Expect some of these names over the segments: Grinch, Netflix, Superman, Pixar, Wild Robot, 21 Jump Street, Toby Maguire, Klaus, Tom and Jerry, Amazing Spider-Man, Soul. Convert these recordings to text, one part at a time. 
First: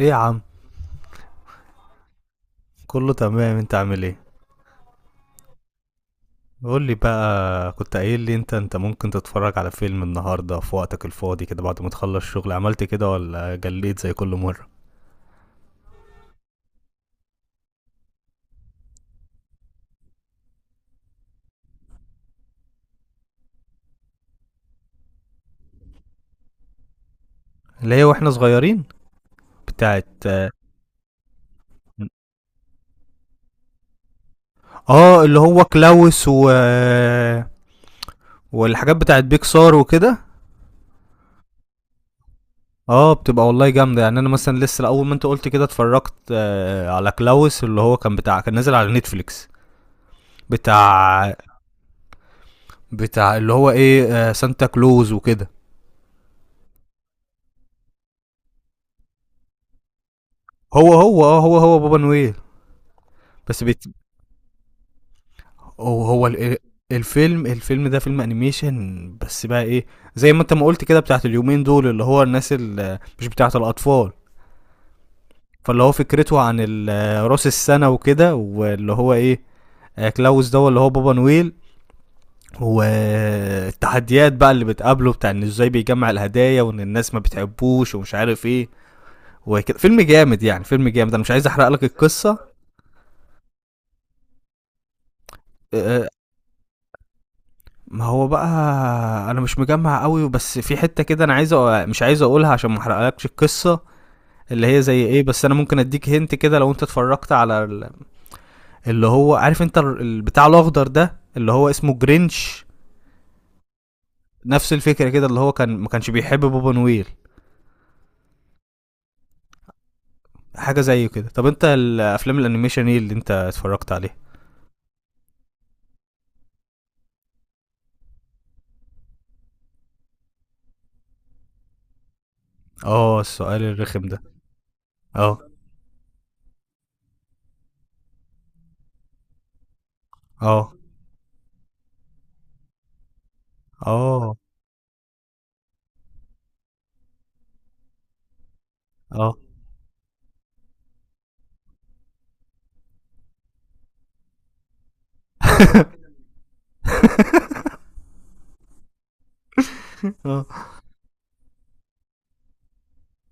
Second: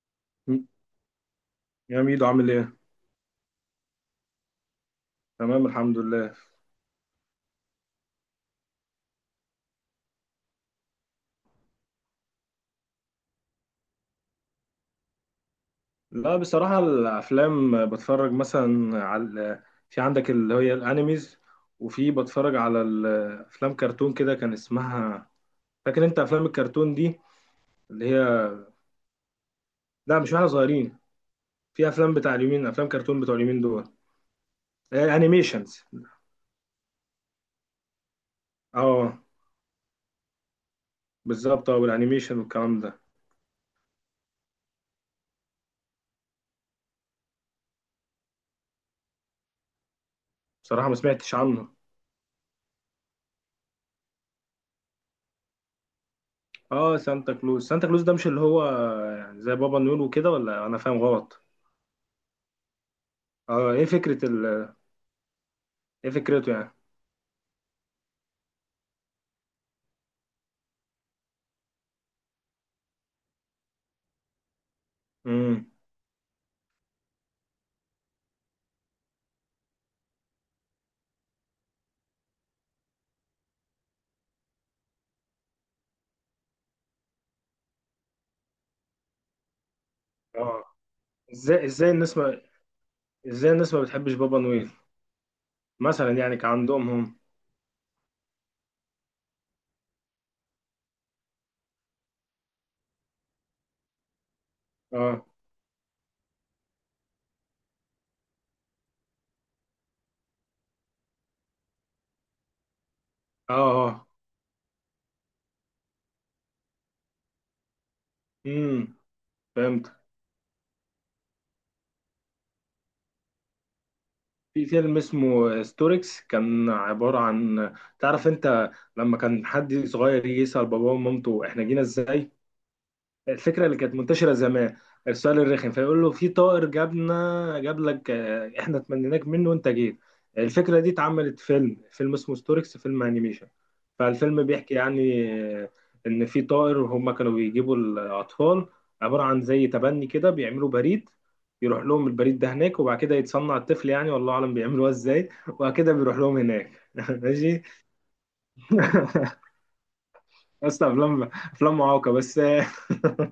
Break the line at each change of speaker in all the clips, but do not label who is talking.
ايه يا عم.
يا ميدو عامل ايه؟
كله تمام، انت عامل ايه؟
تمام الحمد لله.
قول لي بقى، كنت قايل لي انت ممكن تتفرج على فيلم النهارده في وقتك الفاضي كده بعد ما تخلص شغل، عملت كده ولا جليت زي كل مره؟
لا بصراحة الأفلام بتفرج مثلا على عندك اللي هي الأنيميز، وفي بتفرج على الأفلام كرتون كده كان اسمها. فاكر أنت أفلام الكرتون دي
اللي هي
اللي
واحنا
هي؟
صغيرين. بتاعت.
لا مش واحنا صغيرين، في أفلام بتاع اليومين، أفلام كرتون بتوع اليومين دول. إيه،
اه، اللي هو
أنيميشنز.
كلاوس و... والحاجات
اه
بتاعت بيكسار وكده.
بالظبط، اه والأنيميشن والكلام ده.
اه، بتبقى والله جامده. يعني انا مثلا لسه اول ما انت قلت كده اتفرجت على كلاوس، اللي هو كان بتاع، كان نازل على نتفليكس.
بصراحة ما
بتاع
سمعتش عنه.
بتاع اللي هو ايه، سانتا كلوز وكده.
اه سانتا كلوز، سانتا كلوز ده مش اللي هو يعني زي بابا نيول وكده، ولا أنا
هو
فاهم
هو اه
غلط؟
هو هو بابا نويل. بس
اه
بيت...
ايه فكرة
هو
ايه
هو
فكرته
ال-
يعني؟
الفيلم ده فيلم انيميشن، بس بقى ايه، زي ما انت ما قلت كده بتاعت اليومين دول، اللي هو الناس اللي مش بتاعت الاطفال.
امم.
فاللي هو فكرته عن راس السنه وكده، واللي هو ايه، كلاوس ده اللي هو بابا نويل. والتحديات بقى اللي بتقابله بتاع ان ازاي بيجمع الهدايا وان الناس ما بتحبوش ومش عارف ايه وكده. فيلم جامد يعني،
اه.
فيلم جامد. انا مش عايز
ازاي
احرق لك
ازاي الناس
القصه.
ما ازاي الناس ما بتحبش بابا نويل؟
آه،
مثلا يعني كان عندهم هم.
ما هو بقى، انا مش مجمع قوي، بس في حتة كده انا عايز مش عايز اقولها عشان ما احرقلكش القصة، اللي هي زي ايه.
اه
بس انا ممكن اديك هنت كده لو انت اتفرجت على اللي هو، عارف انت البتاع الاخضر ده اللي هو اسمه جرينش؟
اه اه.
نفس الفكرة كده، اللي هو كان ما كانش بيحب بابا نويل.
امم، فهمت.
حاجة زي كده. طب انت الافلام الانيميشن ايه اللي انت اتفرجت عليه؟
في فيلم اسمه ستوركس، كان عبارة عن، تعرف انت لما كان حد صغير يجي يسأل باباه ومامته احنا جينا ازاي؟
اه، السؤال
الفكره اللي كانت
الرخم ده.
منتشره زمان،
اه.
السؤال الرخم، فيقول له في طائر جابنا جاب لك، احنا تمنيناك منه وانت جيت.
اه.
الفكره دي اتعملت فيلم، فيلم اسمه ستوركس، فيلم انيميشن.
اه.
فالفيلم بيحكي يعني، آه، ان في طائر هم كانوا بيجيبوا الاطفال، عباره
اه.
عن زي تبني كده، بيعملوا بريد يروح لهم البريد ده هناك، وبعد كده يتصنع الطفل يعني، والله اعلم بيعملوها ازاي، وبعد كده بيروح لهم هناك. ماشي.
آه.
اصلا افلام، افلام معوقه بس.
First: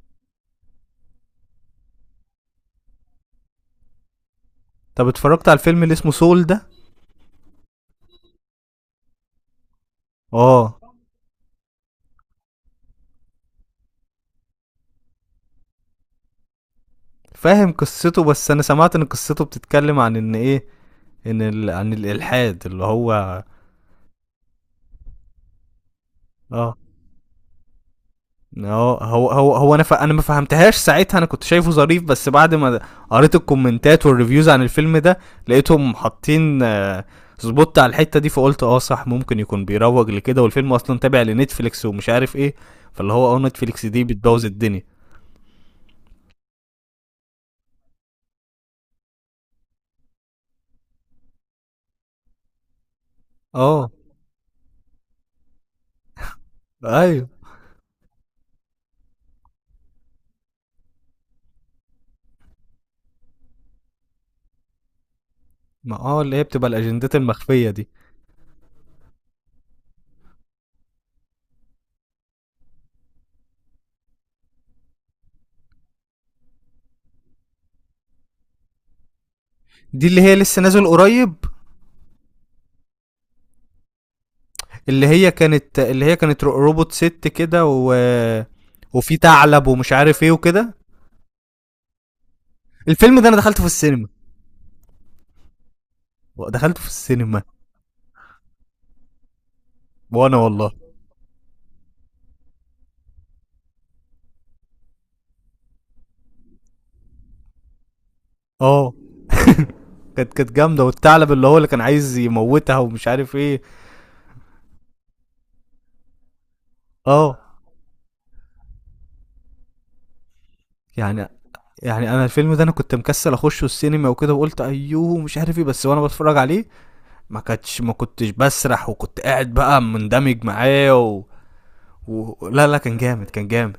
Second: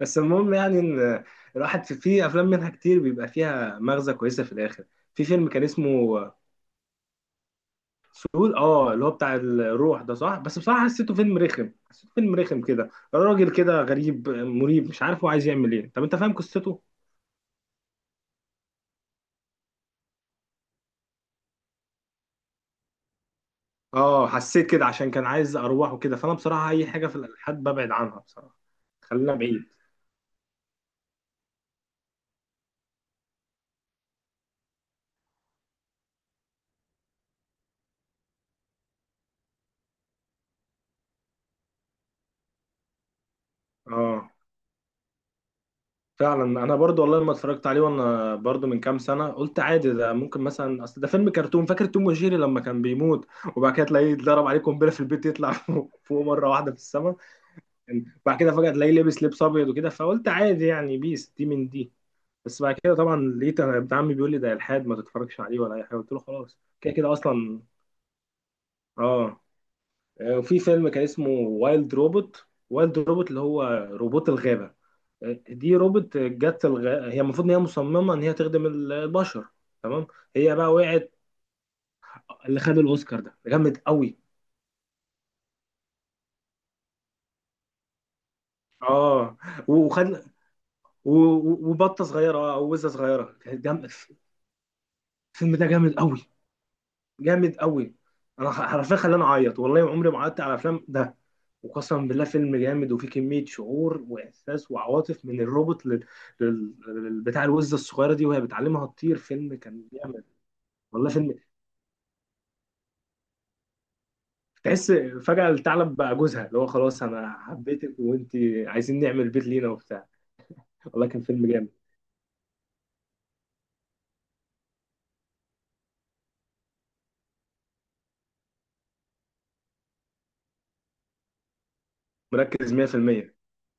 بس المهم يعني ان الواحد في افلام منها كتير بيبقى فيها مغزى كويسه في الاخر.
طب
في
اتفرجت
فيلم
على
كان
الفيلم اللي اسمه
اسمه
سول ده؟
فول، اه اللي هو بتاع الروح ده، صح؟ بس
اه،
بصراحه حسيته فيلم رخم، حسيته فيلم رخم كده، راجل كده غريب مريب مش عارف هو عايز يعمل ايه. طب انت فاهم قصته؟
فاهم قصته. بس انا سمعت ان قصته بتتكلم عن ان ايه، ان عن الالحاد اللي هو...
اه حسيت كده عشان كان عايز ارواح وكده، فانا بصراحه
اه.
اي حاجه في الالحاد ببعد عنها بصراحه.
هو هو
خلينا
هو,
بعيد.
هو انا انا ما فهمتهاش ساعتها. انا كنت شايفه ظريف بس بعد ما قريت الكومنتات والريفيوز عن الفيلم ده، لقيتهم حاطين سبوت على الحته دي، فقلت اه صح، ممكن يكون بيروج لكده، والفيلم اصلا تابع لنتفليكس ومش عارف ايه. فاللي هو اه، نتفليكس دي
اه
بتبوظ الدنيا.
فعلا، انا برضو والله لما اتفرجت عليه وانا برضو من كام سنه قلت عادي ده، ممكن مثلا، اصل ده فيلم كرتون. فاكر توم وجيري لما كان بيموت، وبعد كده
اه
تلاقيه اتضرب عليه قنبله في البيت يطلع فوق فوق مره واحده في السماء،
ايوه.
بعد كده فجاه تلاقيه لابس لبس ابيض وكده، فقلت عادي يعني، بيس دي من دي. بس بعد كده طبعا لقيت انا ابن عمي بيقول لي ده الحاد ما تتفرجش عليه ولا اي
ما
حاجه، قلت له
اه، اللي هي
خلاص
بتبقى
كده كده
الاجندات
اصلا.
المخفيه دي.
اه. وفي فيلم كان اسمه وايلد روبوت، وايلد روبوت اللي هو روبوت الغابه. دي روبوت جت هي المفروض ان هي مصممه ان هي تخدم البشر،
دي
تمام.
اللي هي
هي
لسه
بقى
نازل
وقعت.
قريب.
اللي خد الاوسكار ده جامد قوي.
اللي هي كانت روبوت ست كده و... وفي
اه.
ثعلب ومش
وخد
عارف ايه وكده.
و- وبطه صغيره، اه او وزه
الفيلم
صغيره،
ده انا دخلته
كانت
في
جامد
السينما،
الفيلم. ده جامد قوي.
دخلته في السينما.
جامد قوي، انا حرفيا خلاني اعيط، والله ما عمري ما
وانا
قعدت على
والله.
افلام ده. وقسما بالله فيلم جامد، وفيه كميه شعور واحساس وعواطف من الروبوت بتاع الوزه الصغيره دي وهي بتعلمها
اه
تطير. فيلم كان جامد.
كانت جامده،
والله
والثعلب
فيلم
اللي هو اللي كان عايز يموتها ومش عارف ايه.
تحس فجأة الثعلب بقى جوزها، اللي هو خلاص أنا
اه.
حبيتك وأنت، عايزين نعمل بيت لينا وبتاع. والله كان
يعني
فيلم جامد.
يعني انا الفيلم ده انا كنت مكسل اخشه السينما وكده، وقلت ايوه مش عارف ايه، بس وانا بتفرج عليه ما كنتش بسرح، وكنت قاعد بقى مندمج معاه و... و... لا
مركز
لا، كان جامد
100%.
كان جامد.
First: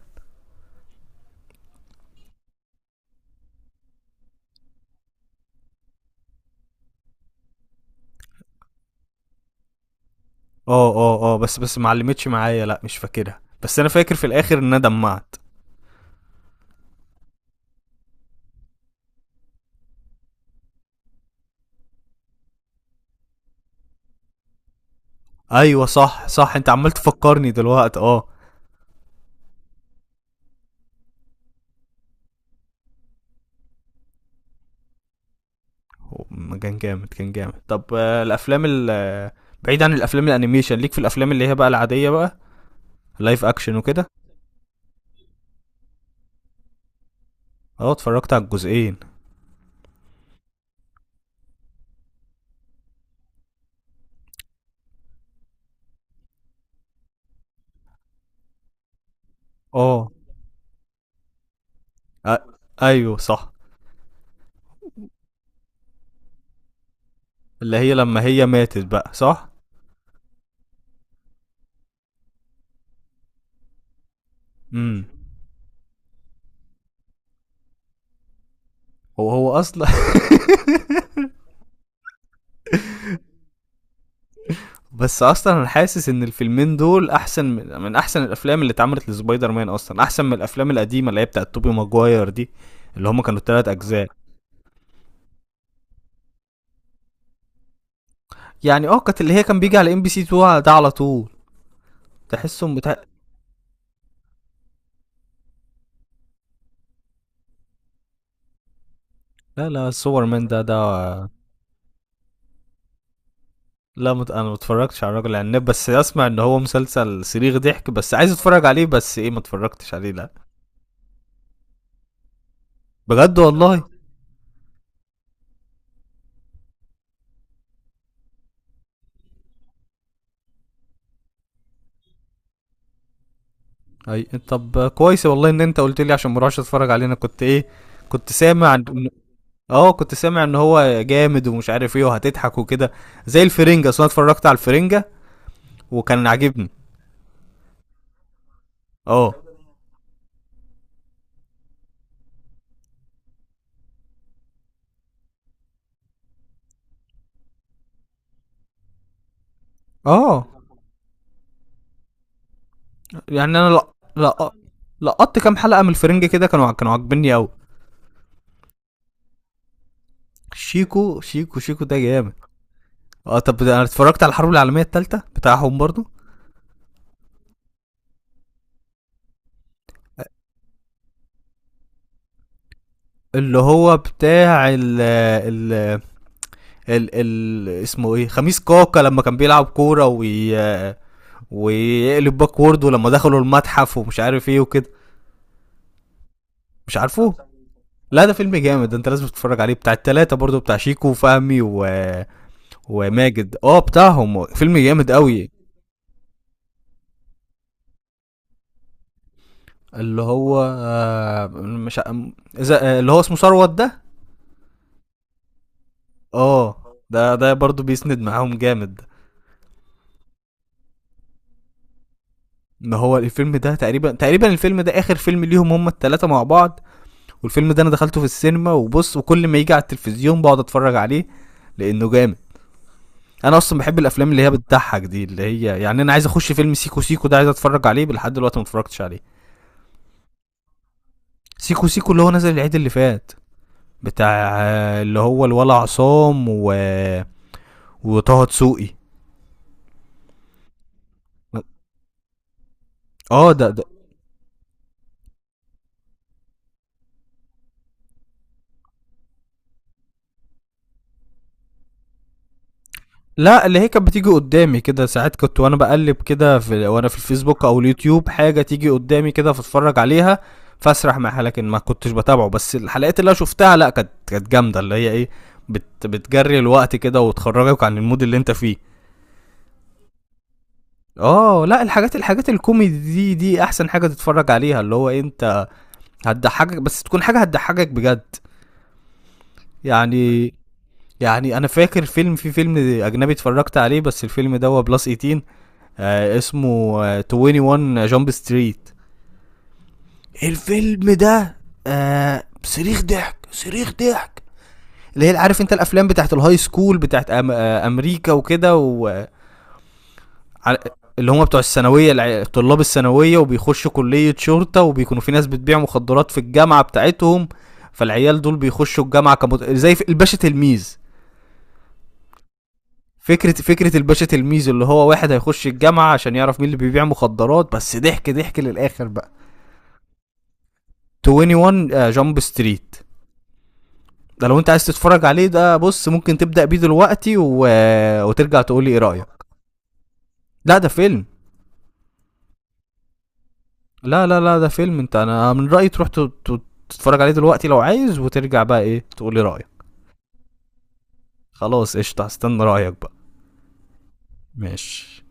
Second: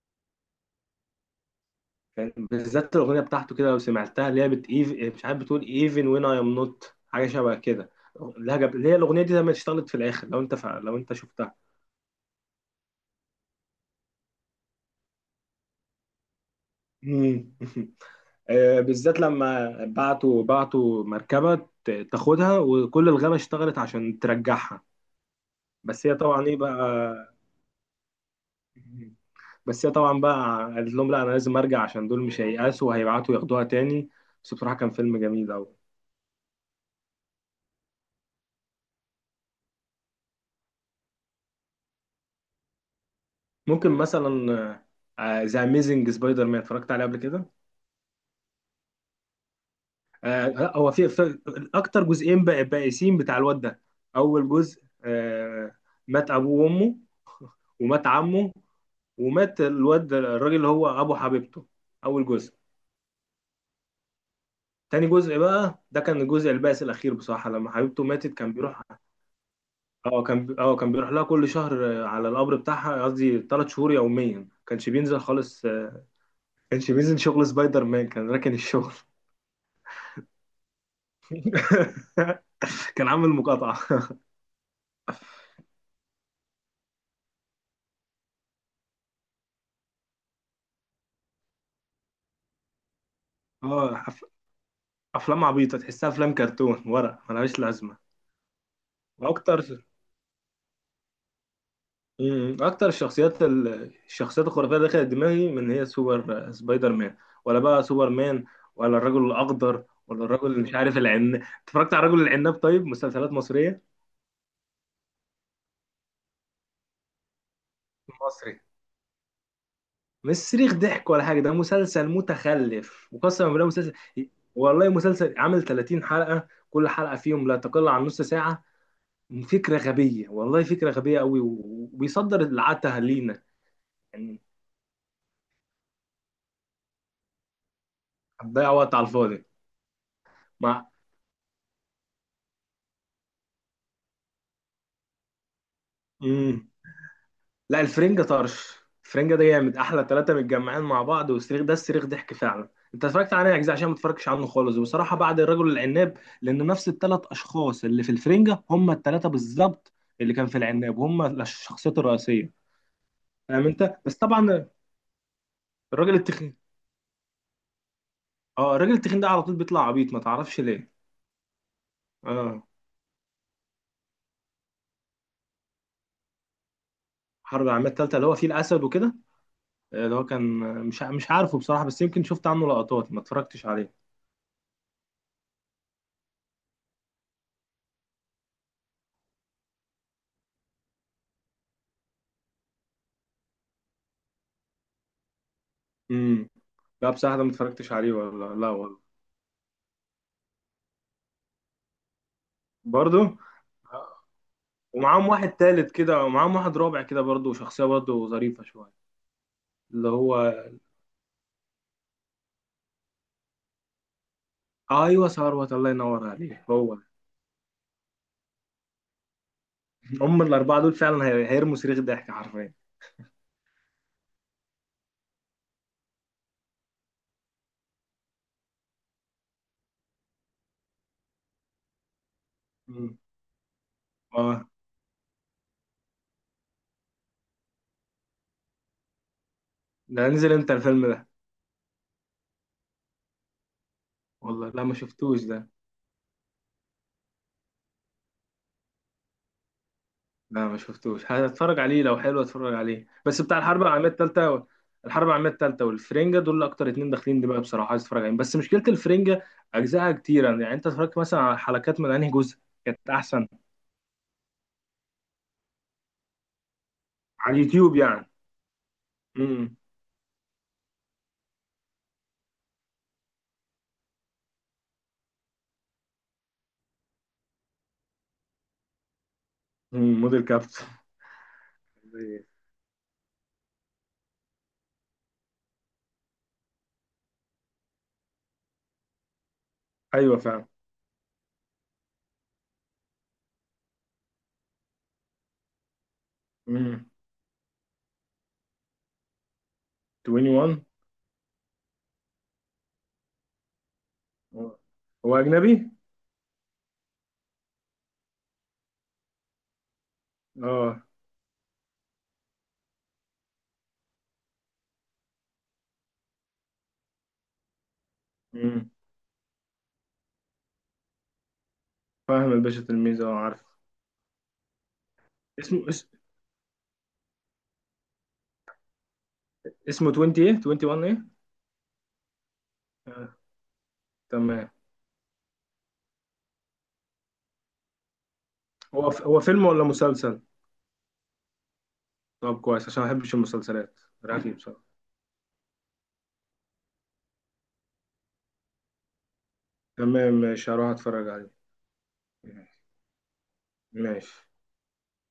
كان بالذات الأغنية بتاعته كده لو سمعتها، اللي هي مش عارف بتقول even when I am not، حاجة شبه كده. لهجة اللي هي الأغنية دي لما اشتغلت في الآخر، لو أنت
اه.
لو أنت
اه. اه.
شفتها.
بس ما علمتش معايا، لا مش فاكرها، بس انا فاكر في الاخر ان انا دمعت.
مم. آه، بالذات لما بعتوا مركبة تاخدها، وكل الغابة اشتغلت عشان ترجعها.
ايوه
بس هي
صح،
طبعا
صح
إيه
انت عمال
بقى،
تفكرني دلوقتي اه.
بس هي طبعا بقى قالت لهم لا انا لازم ارجع، عشان دول مش هييأسوا وهيبعتوا ياخدوها تاني. بس بصراحه كان فيلم جميل قوي.
هو كان جامد، كان جامد. طب الافلام ال آه، بعيد عن الافلام الانيميشن، ليك في الافلام اللي هي بقى العاديه بقى، لايف اكشن
ممكن
وكده.
مثلا ذا اميزنج سبايدر مان، اتفرجت عليه قبل كده؟
اه، اتفرجت على الجزئين.
آه لا، هو في اكتر جزئين بقى بائسين بتاع الواد ده. اول جزء آه، مات ابوه وامه، ومات عمه، ومات
اه.
الواد الراجل اللي هو ابو حبيبته. اول
آ-
جزء.
ايوه صح.
تاني جزء بقى ده كان الجزء البائس الاخير بصراحه، لما
اللي هي
حبيبته
لما
ماتت
هي
كان بيروح.
ماتت بقى، صح.
اه، كان اه كان بيروح لها كل شهر، على القبر بتاعها، قصدي 3 شهور يوميا، كانش
امم.
بينزل خالص، كانش بينزل شغل سبايدر مان، كان راكن الشغل.
هو هو اصلا.
كان عامل مقاطعة.
بس اصلا انا حاسس ان الفيلمين دول احسن من احسن الافلام اللي اتعملت لسبايدر مان، اصلا احسن من الافلام القديمه اللي هي بتاعت توبي ماجواير دي، اللي هما كانوا التلات
اه
اجزاء.
افلام عبيطة، تحسها افلام كرتون ورق ملهاش لازمة.
يعني اه كانت، اللي هي كان بيجي
واكتر،
على ام بي سي 2 ده على طول.
مم،
تحسهم
اكتر
بتاع.
الشخصيات الشخصيات الخرافية اللي دخلت دماغي، من هي، سوبر، سبايدر مان، ولا بقى سوبر مان، ولا الرجل
لا لا،
الاخضر،
سوبر
ولا
مان
الرجل
ده
اللي مش
ده.
عارف العناب. اتفرجت على الرجل العناب؟ طيب مسلسلات مصرية.
لا انا ما اتفرجتش على الراجل العناب، بس اسمع ان هو مسلسل صريخ ضحك، بس عايز
مصري.
اتفرج عليه، بس ايه ما اتفرجتش عليه لا.
مش صريخ ضحك ولا حاجه، ده مسلسل متخلف
بجد
وقسما بالله
والله.
مسلسل. والله مسلسل عامل 30 حلقه، كل حلقه فيهم لا تقل عن نص ساعه، فكره غبيه، والله فكره غبيه قوي، وبيصدر العته لينا.
اي
يعني
طب كويس والله ان انت قلت لي عشان ما اروحش اتفرج عليه. انا كنت ايه، كنت سامع
هتضيع
عن...
وقت على الفاضي.
اه كنت سامع ان
مع،
هو جامد ومش عارف ايه وهتضحك وكده، زي الفرنجة. اصل انا اتفرجت على الفرنجة وكان
مم.
عاجبني.
لا الفرنجة طرش،
اه.
الفرنجة ده جامد، احلى ثلاثة متجمعين مع بعض، والصريخ ده الصريخ ضحك فعلا. انت اتفرجت عليه اجزاء، عشان ما اتفرجتش عنه خالص، وبصراحة بعد الرجل العناب، لان نفس الثلاث اشخاص اللي في الفرنجة هم الثلاثة بالظبط اللي كان
اه.
في العناب، هم الشخصيات الرئيسية،
يعني
فاهم
انا لا،
انت؟ بس
لا
طبعا
لقطت كام حلقة من
الراجل
الفرنجة كده،
التخين،
كانوا عاجبني قوي.
اه الراجل التخين ده على طول بيطلع عبيط ما تعرفش ليه.
شيكو، شيكو، شيكو ده جامد.
اه.
اه. طب انا اتفرجت على الحرب العالمية التالتة بتاعهم برضو.
حرب العالمية التالتة اللي هو فيه الاسد وكده، اللي هو كان، مش عارفه بصراحة، بس يمكن شفت عنه لقطات، ما
اللي
اتفرجتش عليه.
هو بتاع ال اسمه ايه، خميس كاكا، لما كان بيلعب كورة وي ويقلب باكورد، ولما دخلوا المتحف ومش عارف ايه وكده.
امم.
مش
لا
عارفه.
بصراحة ده ما اتفرجتش عليه
لا ده
ولا
فيلم
لا
جامد، ده
والله.
انت لازم تتفرج عليه. بتاع التلاتة برضو، بتاع شيكو وفهمي و...
برضو.
وماجد، اه بتاعهم فيلم جامد
ومعاهم
قوي.
واحد تالت كده، ومعاهم واحد رابع كده برضو، شخصية برضو ظريفة شوية، اللي
اللي
هو.
هو مش ع- م- اذا، اللي هو اسمه ثروت ده.
آه، ايوه ثروت، الله ينور عليك،
اه.
هو ده.
ده برضو بيسند معاهم جامد.
هم الاربعة دول فعلا هيرموا صريخ ضحك حرفيا.
ان هو الفيلم ده تقريبا، تقريبا الفيلم ده اخر فيلم ليهم هم التلاتة مع بعض. والفيلم ده انا دخلته في السينما وبص، وكل ما يجي على التلفزيون بقعد اتفرج عليه لانه جامد.
مم.
انا اصلا بحب الافلام اللي هي
اه
بتضحك دي. اللي هي يعني انا عايز اخش فيلم سيكو سيكو ده، عايز اتفرج عليه لحد دلوقتي ما اتفرجتش عليه.
ده نزل امتى الفيلم ده؟
سيكو سيكو اللي هو نزل العيد اللي فات، بتاع،
والله لا ما
اللي
شفتوش
هو
ده.
الولا عصام و... وطه دسوقي.
لا ما شفتوش، هتفرج عليه لو حلو، اتفرج عليه. بس
اه
بتاع
ده,
الحرب
ده
العالميه الثالثه و... الحرب العالميه الثالثه والفرنجه دول اكتر اتنين داخلين دماغي بصراحه، عايز اتفرج عليهم، بس مشكله الفرنجه اجزائها كتيره، يعني انت اتفرجت مثلا على حلقات من انهي جزء كانت احسن؟
لا. اللي هي كانت بتيجي قدامي كده ساعات، كنت وانا بقلب كده في، وانا في
على
الفيسبوك او
اليوتيوب
اليوتيوب،
يعني.
حاجه تيجي قدامي كده
امم.
فاتفرج عليها. فاسرح معاها، لكن ما كنتش بتابعه. بس الحلقات اللي انا شفتها لا، كانت جامده، اللي هي ايه، بت بتجري الوقت كده وتخرجك عن المود اللي انت فيه.
أمم، موديل كابت.
اه لا، الحاجات، الحاجات الكوميدي دي دي احسن حاجه تتفرج عليها. اللي هو إيه، انت هتضحكك، بس تكون حاجه هتضحكك بجد.
ايوه
يعني
فعلا.
يعني انا فاكر فيلم، في فيلم اجنبي اتفرجت عليه، بس الفيلم ده هو بلس 18. آه اسمه،
امم.
آه 21 جامب ستريت.
21.
الفيلم ده آه صريخ ضحك، صريخ ضحك.
هو
اللي
هو
هي عارف انت
اجنبي؟
الافلام بتاعت الهاي سكول بتاعت أم امريكا وكده و... على
اه.
اللي هم بتوع الثانويه طلاب الثانويه، وبيخشوا كليه شرطه، وبيكونوا في ناس بتبيع مخدرات في الجامعه بتاعتهم. فالعيال دول
امم،
بيخشوا الجامعه زي الباشا تلميذ.
فاهم الباشا تلميذ، اه
فكره
عارف.
فكره الباشا تلميذ، اللي هو واحد هيخش
اسمه
الجامعه عشان يعرف مين اللي بيبيع مخدرات، بس ضحك ضحك للاخر بقى.
اسمه 20 ايه، 21 ايه؟
21 جامب ستريت
آه.
ده لو انت
تمام.
عايز تتفرج عليه، ده بص ممكن تبدا بيه دلوقتي و... وترجع تقول لي ايه
هو
رايك.
هو فيلم ولا مسلسل؟
لا ده فيلم.
طب كويس عشان ما بحبش المسلسلات.
لا لا
رأيي
لا، ده
بصراحة.
فيلم. انت انا من رأيي تروح تتفرج عليه دلوقتي لو عايز، وترجع بقى ايه تقولي رأيك.
تمام ماشي هروح اتفرج عليه.
خلاص قشطة، هستنى رأيك بقى.
ماشي.
ماشي.